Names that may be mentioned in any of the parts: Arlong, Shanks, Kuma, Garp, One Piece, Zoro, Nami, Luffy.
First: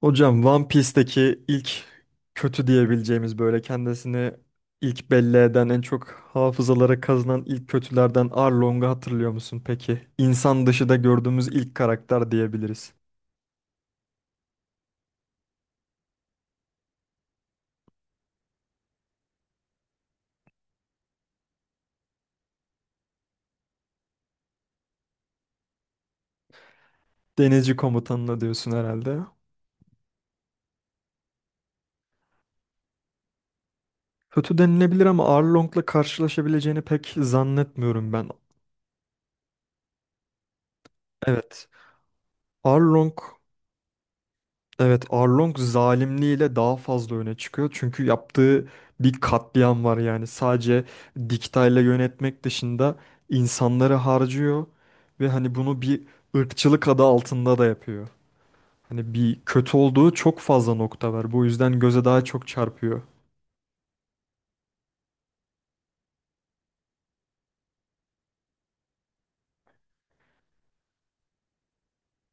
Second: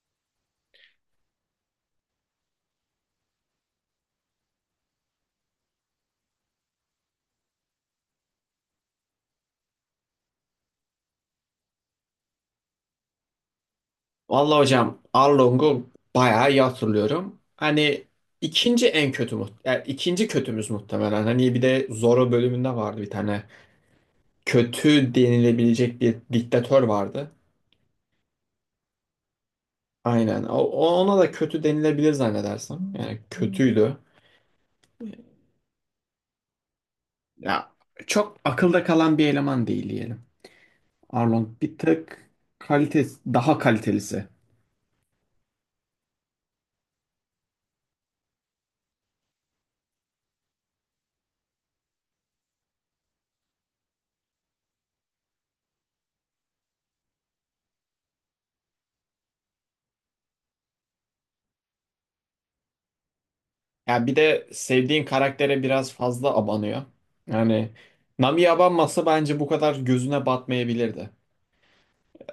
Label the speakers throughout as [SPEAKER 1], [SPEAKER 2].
[SPEAKER 1] Hocam One Piece'teki ilk kötü diyebileceğimiz böyle kendisini ilk belli eden en çok hafızalara kazınan ilk kötülerden Arlong'u hatırlıyor musun peki? İnsan dışı da gördüğümüz ilk karakter diyebiliriz.
[SPEAKER 2] Vallahi hocam Arlong'u bayağı iyi hatırlıyorum. Hani ikinci kötümüz muhtemelen. Hani bir de Zorro bölümünde vardı bir tane. Kötü denilebilecek bir diktatör vardı.
[SPEAKER 1] Denizci komutanına diyorsun herhalde.
[SPEAKER 2] Aynen. Ona da kötü denilebilir zannedersem. Yani kötüydü.
[SPEAKER 1] Kötü denilebilir ama Arlong'la karşılaşabileceğini pek
[SPEAKER 2] Ya
[SPEAKER 1] zannetmiyorum ben.
[SPEAKER 2] çok akılda kalan bir eleman değil diyelim. Arlong
[SPEAKER 1] Evet.
[SPEAKER 2] bir tek
[SPEAKER 1] Arlong,
[SPEAKER 2] kalitesi daha kalitelisi.
[SPEAKER 1] evet, Arlong zalimliğiyle daha fazla öne çıkıyor. Çünkü yaptığı bir katliam var yani. Sadece diktayla yönetmek dışında insanları harcıyor ve hani bunu bir ırkçılık adı altında da yapıyor. Hani bir kötü olduğu çok fazla nokta var. Bu yüzden göze daha çok çarpıyor.
[SPEAKER 2] Ya bir de sevdiğin karaktere biraz fazla abanıyor. Yani Nami'ye abanmasa bence bu kadar gözüne batmayabilirdi.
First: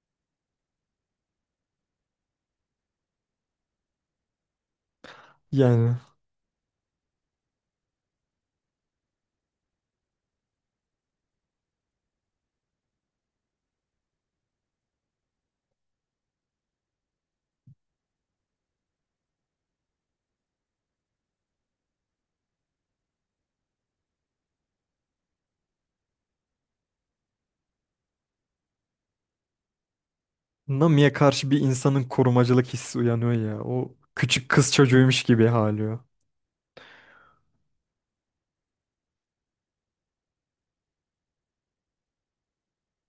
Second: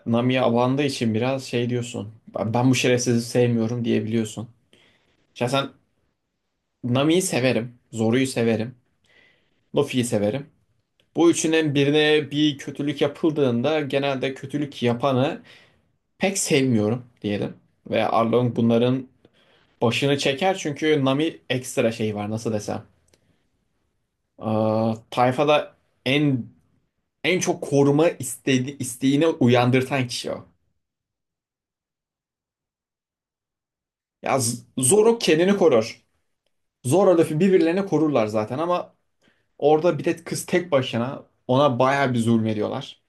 [SPEAKER 2] Nami'ye abandığı için biraz şey diyorsun. Ben bu şerefsizi sevmiyorum diyebiliyorsun. Şahsen
[SPEAKER 1] Yani
[SPEAKER 2] Nami'yi severim. Zoru'yu severim. Luffy'yi severim. Bu üçünün birine bir kötülük yapıldığında genelde kötülük yapanı pek sevmiyorum diyelim. Ve Arlong bunların başını çeker çünkü Nami ekstra şey var nasıl desem. Ee, Tayfada en en çok koruma istedi, isteğini uyandırtan kişi o.
[SPEAKER 1] Nami'ye karşı bir insanın korumacılık hissi uyanıyor ya. O küçük kız
[SPEAKER 2] Zoro
[SPEAKER 1] çocuğuymuş gibi
[SPEAKER 2] kendini
[SPEAKER 1] hali o.
[SPEAKER 2] korur. Zoro Luffy birbirlerini korurlar zaten ama orada bir de kız tek başına ona bayağı bir zulmediyorlar.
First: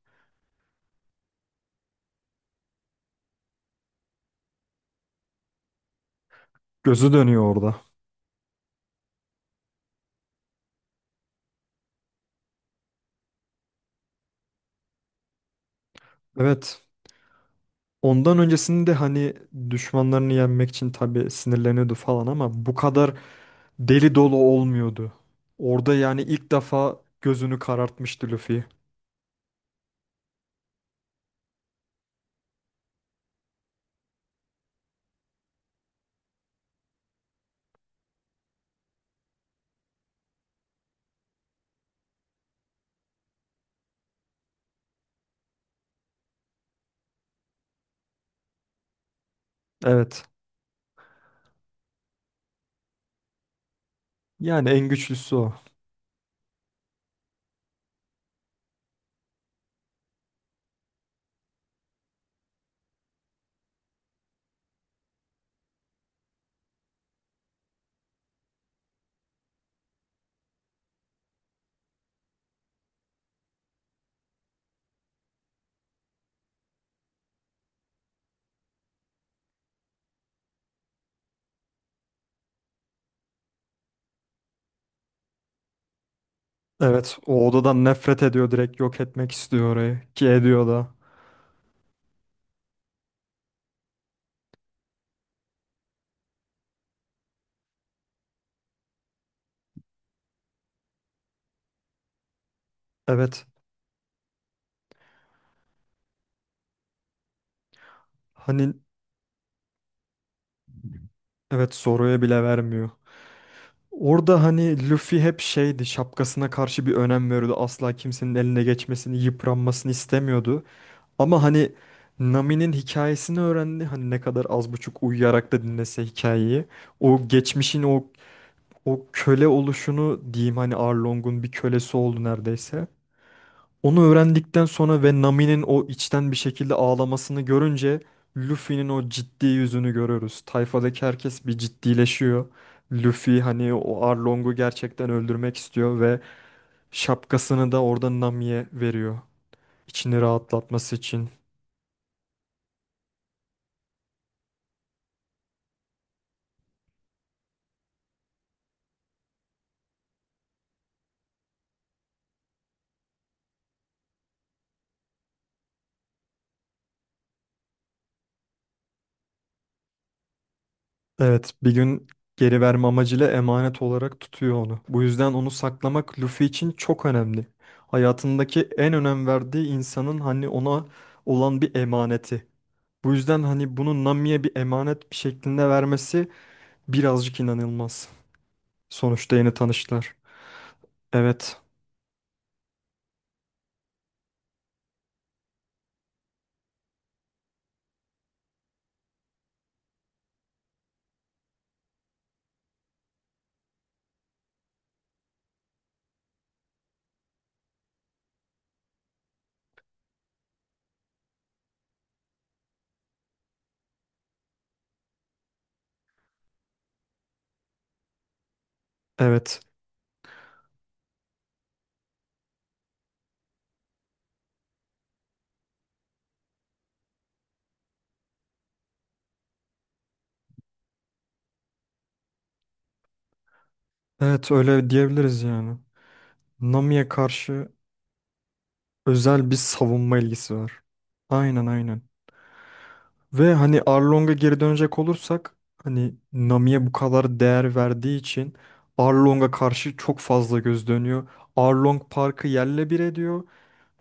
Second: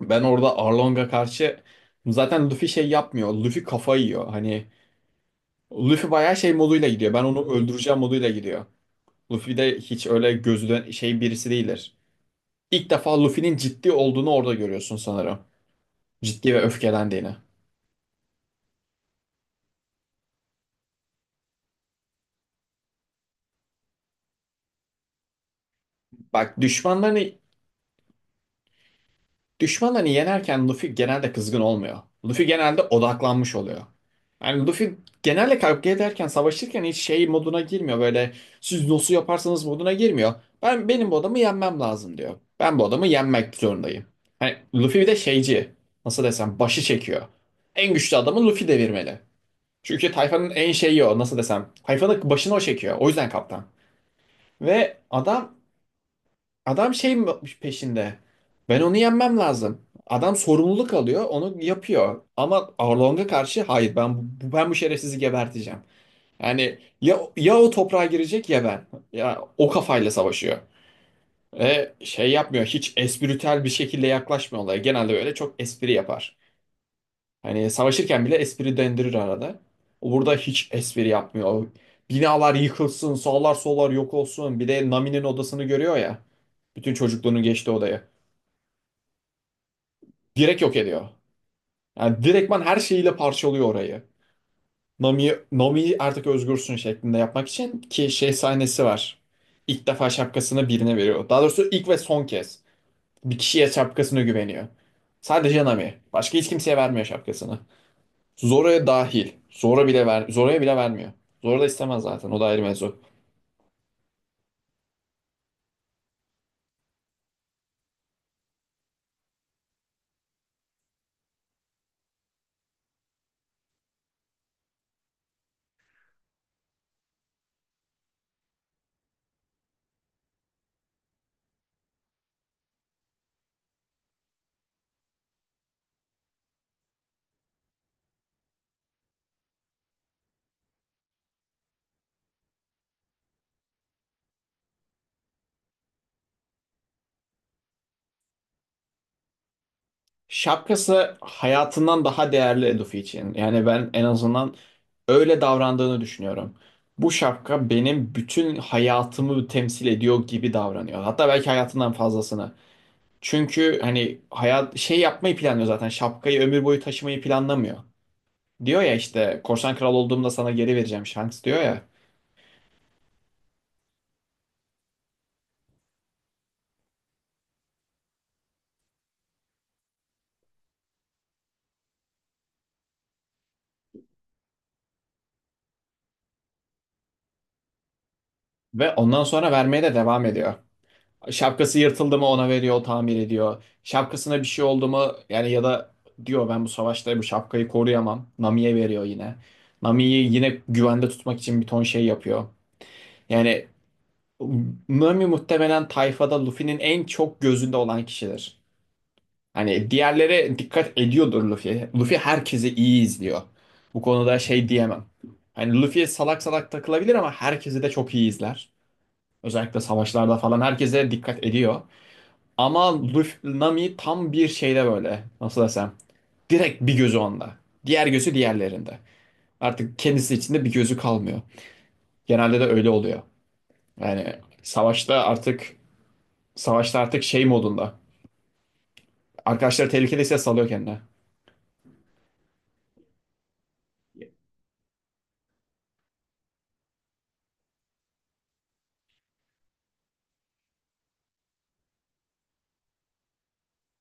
[SPEAKER 2] Ben orada Arlong'a karşı zaten Luffy şey yapmıyor. Luffy kafa yiyor. Hani Luffy bayağı şey moduyla
[SPEAKER 1] Gözü
[SPEAKER 2] gidiyor. Ben
[SPEAKER 1] dönüyor
[SPEAKER 2] onu
[SPEAKER 1] orada.
[SPEAKER 2] öldüreceğim moduyla gidiyor. Luffy de hiç öyle gözüden şey birisi değildir. İlk defa Luffy'nin ciddi olduğunu orada görüyorsun sanırım. Ciddi ve
[SPEAKER 1] Evet.
[SPEAKER 2] öfkelendiğini.
[SPEAKER 1] Ondan öncesinde hani düşmanlarını yenmek için tabii sinirleniyordu falan ama bu kadar deli dolu olmuyordu. Orada yani ilk
[SPEAKER 2] Bak
[SPEAKER 1] defa
[SPEAKER 2] düşmanlarını
[SPEAKER 1] gözünü karartmıştı Luffy.
[SPEAKER 2] düşmanlarını yenerken Luffy genelde kızgın olmuyor. Luffy genelde odaklanmış oluyor. Yani Luffy genelde kavga ederken, savaşırken hiç şey moduna girmiyor. Böyle siz nasıl yaparsanız moduna girmiyor. Benim bu adamı yenmem lazım diyor. Ben bu adamı yenmek zorundayım. Hani Luffy bir de şeyci. Nasıl desem başı çekiyor. En güçlü adamı Luffy devirmeli. Çünkü
[SPEAKER 1] Evet.
[SPEAKER 2] tayfanın en şeyi o nasıl desem. Tayfanın başını o çekiyor. O yüzden kaptan.
[SPEAKER 1] Yani en
[SPEAKER 2] Ve
[SPEAKER 1] güçlüsü o.
[SPEAKER 2] adam şey mi peşinde. Ben onu yenmem lazım. Adam sorumluluk alıyor, onu yapıyor. Ama Arlong'a karşı hayır ben bu şerefsizi geberteceğim. Yani ya o toprağa girecek ya ben. Ya o kafayla savaşıyor. Ve şey yapmıyor. Hiç espritüel bir şekilde yaklaşmıyor olaya. Genelde böyle çok espri yapar. Hani savaşırken bile espri dendirir arada. O burada hiç espri yapmıyor. O binalar yıkılsın, sağlar sollar yok olsun. Bir de Nami'nin odasını görüyor ya. Bütün
[SPEAKER 1] Evet,
[SPEAKER 2] çocukluğunun
[SPEAKER 1] o
[SPEAKER 2] geçtiği
[SPEAKER 1] odadan
[SPEAKER 2] odayı.
[SPEAKER 1] nefret ediyor, direkt yok etmek istiyor orayı ki
[SPEAKER 2] Direkt
[SPEAKER 1] ediyor
[SPEAKER 2] yok
[SPEAKER 1] da.
[SPEAKER 2] ediyor. Yani direktman her şeyiyle parçalıyor orayı. Nami artık özgürsün şeklinde yapmak için ki şey sahnesi var. İlk defa şapkasını birine veriyor. Daha doğrusu ilk ve son kez. Bir
[SPEAKER 1] Evet.
[SPEAKER 2] kişiye şapkasını güveniyor. Sadece Nami. Başka hiç kimseye vermiyor şapkasını.
[SPEAKER 1] Hani
[SPEAKER 2] Zora'ya dahil. Zora'ya bile vermiyor. Zora da
[SPEAKER 1] evet,
[SPEAKER 2] istemez
[SPEAKER 1] Zoro'ya
[SPEAKER 2] zaten. O
[SPEAKER 1] bile
[SPEAKER 2] da ayrı
[SPEAKER 1] vermiyor.
[SPEAKER 2] mevzu.
[SPEAKER 1] Orada hani Luffy hep şeydi, şapkasına karşı bir önem veriyordu. Asla kimsenin eline geçmesini, yıpranmasını istemiyordu. Ama hani Nami'nin hikayesini öğrendi. Hani ne kadar az buçuk uyuyarak da dinlese hikayeyi. O geçmişin o köle oluşunu diyeyim, hani Arlong'un bir kölesi oldu neredeyse. Onu öğrendikten sonra ve Nami'nin o içten bir şekilde ağlamasını görünce Luffy'nin o ciddi yüzünü görüyoruz. Tayfadaki herkes bir ciddileşiyor. Luffy hani o Arlong'u gerçekten öldürmek istiyor ve şapkasını da orada Nami'ye veriyor. İçini rahatlatması
[SPEAKER 2] Şapkası
[SPEAKER 1] için.
[SPEAKER 2] hayatından daha değerli Luffy için. Yani ben en azından öyle davrandığını düşünüyorum. Bu şapka benim bütün hayatımı temsil ediyor gibi davranıyor. Hatta belki hayatından fazlasını. Çünkü hani hayat şey yapmayı planlıyor zaten. Şapkayı ömür boyu taşımayı planlamıyor. Diyor ya işte korsan kral olduğumda sana geri vereceğim Shanks
[SPEAKER 1] Evet,
[SPEAKER 2] diyor
[SPEAKER 1] bir
[SPEAKER 2] ya.
[SPEAKER 1] gün geri verme amacıyla emanet olarak tutuyor onu. Bu yüzden onu saklamak Luffy için çok önemli. Hayatındaki en önem verdiği insanın hani ona olan bir emaneti. Bu yüzden hani bunu Nami'ye bir emanet bir şeklinde vermesi birazcık inanılmaz.
[SPEAKER 2] Ve ondan
[SPEAKER 1] Sonuçta
[SPEAKER 2] sonra
[SPEAKER 1] yeni
[SPEAKER 2] vermeye de
[SPEAKER 1] tanıştılar.
[SPEAKER 2] devam ediyor.
[SPEAKER 1] Evet,
[SPEAKER 2] Şapkası yırtıldı mı ona veriyor, o tamir ediyor. Şapkasına bir şey oldu mu yani ya da diyor ben bu savaşta bu şapkayı koruyamam. Nami'ye veriyor yine. Nami'yi yine güvende tutmak için bir ton şey yapıyor. Yani Nami muhtemelen tayfada Luffy'nin en çok gözünde olan kişidir. Hani diğerlere dikkat ediyordur Luffy. Luffy herkesi iyi izliyor. Bu konuda şey diyemem. Hani Luffy salak salak takılabilir ama herkesi de çok iyi izler.
[SPEAKER 1] evet,
[SPEAKER 2] Özellikle savaşlarda falan herkese dikkat ediyor. Ama Luffy Nami tam bir şeyde böyle. Nasıl desem. Direkt bir gözü onda. Diğer gözü diğerlerinde. Artık kendisi içinde bir gözü kalmıyor. Genelde de öyle oluyor. Yani
[SPEAKER 1] evet, öyle
[SPEAKER 2] savaşta
[SPEAKER 1] diyebiliriz
[SPEAKER 2] artık
[SPEAKER 1] yani.
[SPEAKER 2] Savaşta
[SPEAKER 1] Nami'ye
[SPEAKER 2] artık şey
[SPEAKER 1] karşı
[SPEAKER 2] modunda.
[SPEAKER 1] özel bir
[SPEAKER 2] Arkadaşlar
[SPEAKER 1] savunma
[SPEAKER 2] tehlikedeyse
[SPEAKER 1] ilgisi
[SPEAKER 2] salıyor
[SPEAKER 1] var.
[SPEAKER 2] kendine.
[SPEAKER 1] Aynen, aynen. Ve hani Arlong'a geri dönecek olursak hani Nami'ye bu kadar değer verdiği için Arlong'a karşı çok fazla göz dönüyor. Arlong Park'ı yerle bir ediyor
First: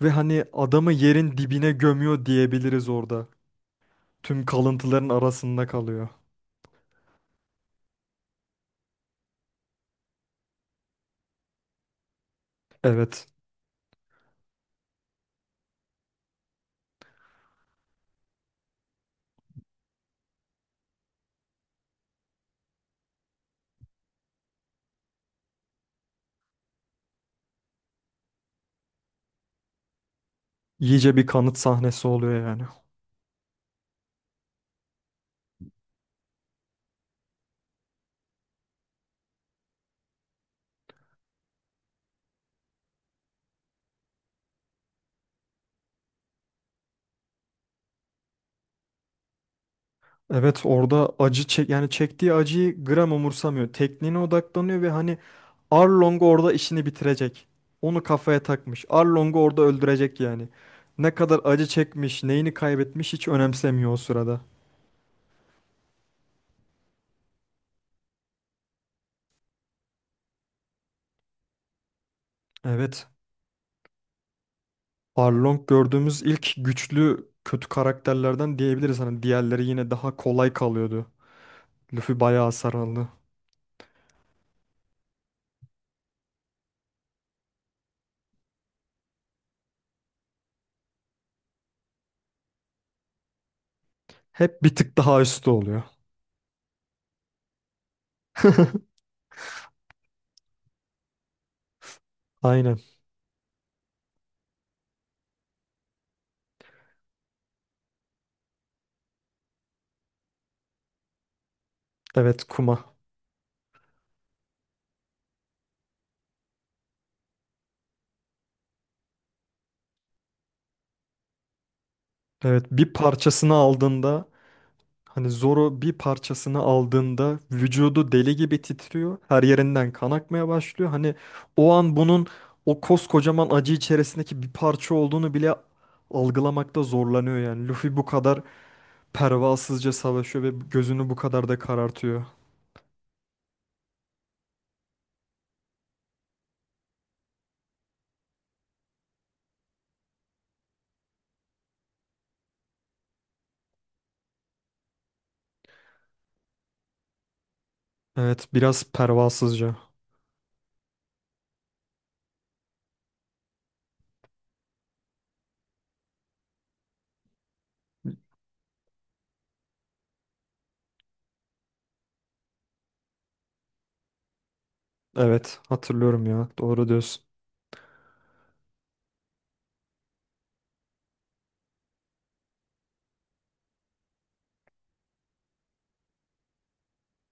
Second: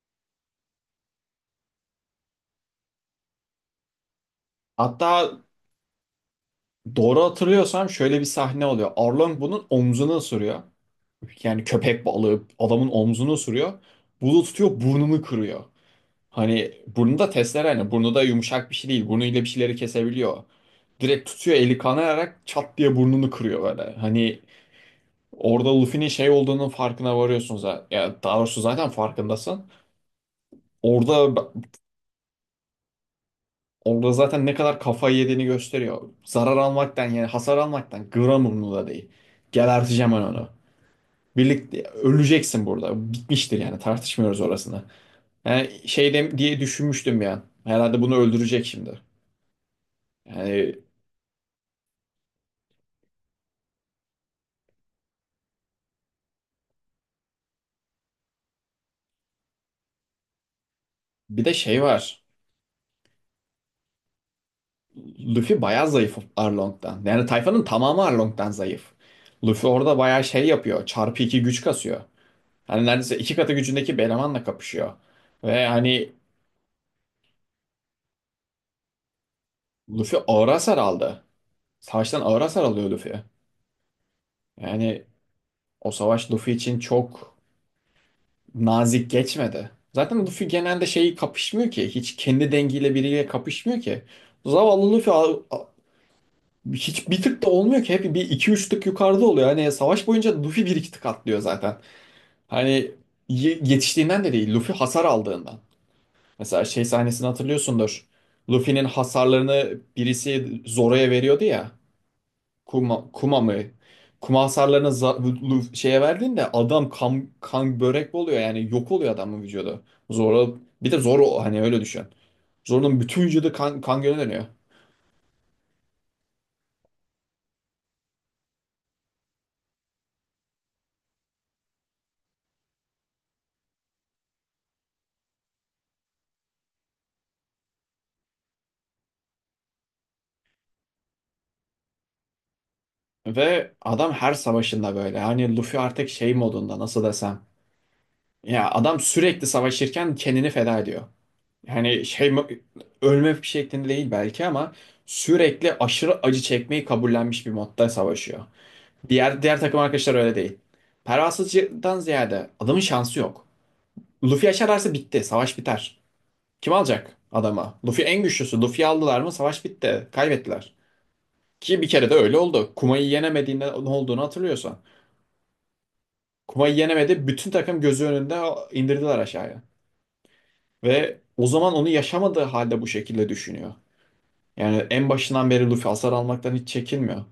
[SPEAKER 1] ve hani adamı yerin dibine gömüyor diyebiliriz orada. Tüm kalıntıların
[SPEAKER 2] Hatta
[SPEAKER 1] arasında kalıyor.
[SPEAKER 2] doğru hatırlıyorsam şöyle bir sahne oluyor. Arlong bunun omzunu ısırıyor. Yani köpek balığı adamın
[SPEAKER 1] Evet.
[SPEAKER 2] omzunu ısırıyor. Bunu tutuyor burnunu kırıyor. Hani burnu da testere Hani burnu da yumuşak bir şey değil. Burnuyla bir şeyleri kesebiliyor. Direkt tutuyor eli kanayarak çat diye burnunu kırıyor böyle. Hani orada Luffy'nin şey olduğunun farkına varıyorsun zaten. Ya daha doğrusu zaten farkındasın.
[SPEAKER 1] İyice bir
[SPEAKER 2] Orada
[SPEAKER 1] kanıt sahnesi oluyor yani.
[SPEAKER 2] orada zaten ne kadar kafayı yediğini gösteriyor. Zarar almaktan yani hasar almaktan gram umurunda değil. Geberteceğim ben onu. Birlikte öleceksin burada. Bitmiştir yani tartışmıyoruz orasını. Yani diye düşünmüştüm ya. Herhalde bunu öldürecek şimdi.
[SPEAKER 1] Evet,
[SPEAKER 2] Yani
[SPEAKER 1] orada acı çek yani, çektiği acıyı gram umursamıyor. Tekniğine odaklanıyor ve hani Arlong orada işini bitirecek. Onu kafaya takmış. Arlong'u orada öldürecek yani. Ne kadar
[SPEAKER 2] bir de
[SPEAKER 1] acı
[SPEAKER 2] şey
[SPEAKER 1] çekmiş,
[SPEAKER 2] var.
[SPEAKER 1] neyini kaybetmiş hiç önemsemiyor o sırada.
[SPEAKER 2] Luffy bayağı zayıf Arlong'dan. Yani tayfanın tamamı Arlong'dan zayıf. Luffy orada bayağı şey yapıyor. Çarpı iki güç kasıyor. Hani
[SPEAKER 1] Evet.
[SPEAKER 2] neredeyse iki katı gücündeki bir elemanla kapışıyor.
[SPEAKER 1] Arlong
[SPEAKER 2] Ve hani
[SPEAKER 1] gördüğümüz ilk güçlü kötü karakterlerden diyebiliriz. Hani diğerleri yine daha
[SPEAKER 2] Luffy ağır
[SPEAKER 1] kolay
[SPEAKER 2] hasar
[SPEAKER 1] kalıyordu.
[SPEAKER 2] aldı.
[SPEAKER 1] Luffy
[SPEAKER 2] Savaştan ağır
[SPEAKER 1] bayağı
[SPEAKER 2] hasar
[SPEAKER 1] hasar
[SPEAKER 2] alıyor
[SPEAKER 1] aldı.
[SPEAKER 2] Luffy. Yani o savaş Luffy için çok nazik geçmedi. Zaten Luffy genelde şeyi kapışmıyor ki. Hiç kendi dengiyle biriyle kapışmıyor ki.
[SPEAKER 1] Hep bir
[SPEAKER 2] Zavallı
[SPEAKER 1] tık daha üstü oluyor.
[SPEAKER 2] Hiç bir tık da olmuyor ki. Hep bir iki üç tık yukarıda oluyor. Hani savaş boyunca Luffy bir iki tık atlıyor zaten. Hani
[SPEAKER 1] Aynen.
[SPEAKER 2] yetiştiğinden de değil, Luffy hasar aldığından. Mesela şey sahnesini hatırlıyorsundur. Luffy'nin hasarlarını birisi Zoro'ya veriyordu ya.
[SPEAKER 1] Evet, kuma.
[SPEAKER 2] Kuma mı? Kuma hasarlarını za- Luffy, Şeye verdiğinde adam kan, kan börek oluyor yani yok oluyor adamın vücudu. Zoro bir de Zoro hani öyle düşün.
[SPEAKER 1] Evet, bir
[SPEAKER 2] Zoro'nun bütün
[SPEAKER 1] parçasını
[SPEAKER 2] vücudu kan, kan gölüne
[SPEAKER 1] aldığında
[SPEAKER 2] dönüyor.
[SPEAKER 1] hani Zoro bir parçasını aldığında vücudu deli gibi titriyor. Her yerinden kan akmaya başlıyor. Hani o an bunun o koskocaman acı içerisindeki bir parça olduğunu bile algılamakta zorlanıyor yani. Luffy bu kadar pervasızca savaşıyor ve gözünü bu kadar da karartıyor.
[SPEAKER 2] Ve adam her savaşında böyle. Hani Luffy artık şey modunda nasıl desem. Ya adam sürekli savaşırken kendini feda ediyor. Yani şey ölme şeklinde değil belki ama sürekli aşırı acı çekmeyi kabullenmiş bir modda savaşıyor.
[SPEAKER 1] Evet, biraz
[SPEAKER 2] Diğer
[SPEAKER 1] pervasızca.
[SPEAKER 2] takım arkadaşlar öyle değil. Pervasızcıdan ziyade adamın şansı yok. Luffy aşararsa bitti. Savaş biter. Kim alacak adama? Luffy en güçlüsü. Luffy'yi aldılar mı savaş bitti. Kaybettiler. Ki bir kere de öyle oldu. Kuma'yı yenemediğinde ne olduğunu hatırlıyorsan.
[SPEAKER 1] Evet, hatırlıyorum ya,
[SPEAKER 2] Kuma'yı
[SPEAKER 1] doğru diyorsun.
[SPEAKER 2] yenemedi. Bütün takım gözü önünde indirdiler aşağıya. Ve o zaman onu yaşamadığı halde bu şekilde düşünüyor. Yani en başından beri Luffy hasar almaktan hiç çekinmiyor.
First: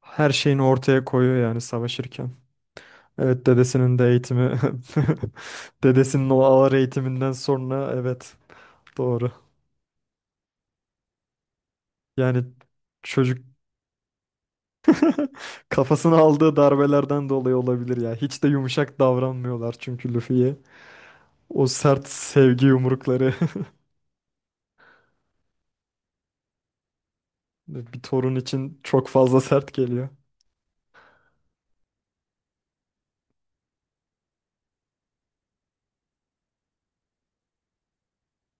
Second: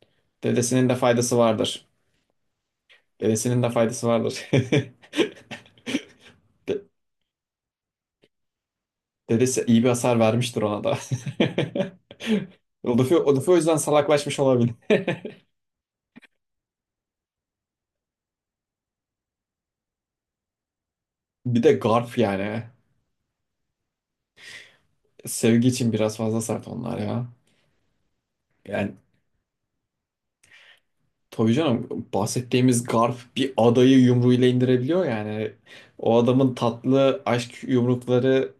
[SPEAKER 1] Her şeyini
[SPEAKER 2] Dedesinin de
[SPEAKER 1] ortaya koyuyor
[SPEAKER 2] faydası
[SPEAKER 1] yani
[SPEAKER 2] vardır.
[SPEAKER 1] savaşırken. Evet,
[SPEAKER 2] Dedesinin de
[SPEAKER 1] dedesinin
[SPEAKER 2] faydası
[SPEAKER 1] de
[SPEAKER 2] vardır.
[SPEAKER 1] eğitimi. Dedesinin o ağır
[SPEAKER 2] De-
[SPEAKER 1] eğitiminden sonra, evet, doğru.
[SPEAKER 2] Dedesi iyi bir hasar vermiştir ona da.
[SPEAKER 1] Yani
[SPEAKER 2] Luffy,
[SPEAKER 1] çocuk
[SPEAKER 2] Luffy o yüzden salaklaşmış olabilir.
[SPEAKER 1] kafasına aldığı darbelerden dolayı olabilir ya. Hiç de yumuşak davranmıyorlar çünkü Luffy'ye.
[SPEAKER 2] Bir
[SPEAKER 1] O
[SPEAKER 2] de
[SPEAKER 1] sert
[SPEAKER 2] Garp yani.
[SPEAKER 1] sevgi yumrukları.
[SPEAKER 2] Sevgi için biraz fazla sert onlar ya.
[SPEAKER 1] Bir torun için
[SPEAKER 2] Yani
[SPEAKER 1] çok fazla sert geliyor.
[SPEAKER 2] tabii canım bahsettiğimiz Garp bir adayı yumruğuyla indirebiliyor yani. O adamın tatlı aşk yumrukları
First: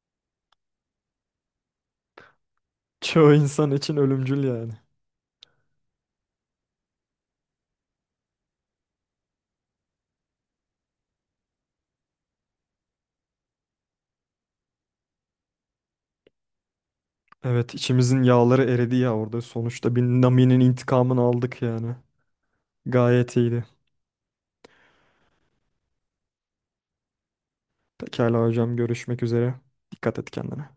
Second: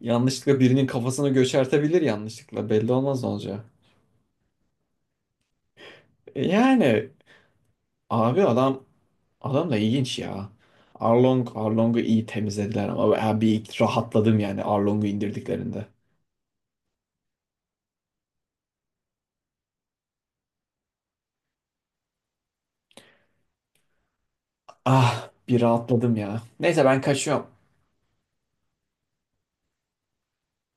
[SPEAKER 2] yanlışlıkla birinin kafasını göçertebilir yanlışlıkla. Belli olmaz ne
[SPEAKER 1] Çoğu
[SPEAKER 2] olacağı.
[SPEAKER 1] insan için ölümcül yani.
[SPEAKER 2] Yani abi adam da ilginç ya. Arlong'u iyi temizlediler ama ben bir rahatladım yani Arlong'u indirdiklerinde.
[SPEAKER 1] Evet, içimizin yağları eridi ya orada. Sonuçta bir Nami'nin intikamını aldık yani. Gayet iyiydi.
[SPEAKER 2] Ah bir rahatladım ya. Neyse ben kaçıyorum.
[SPEAKER 1] Pekala hocam, görüşmek üzere. Dikkat et kendine.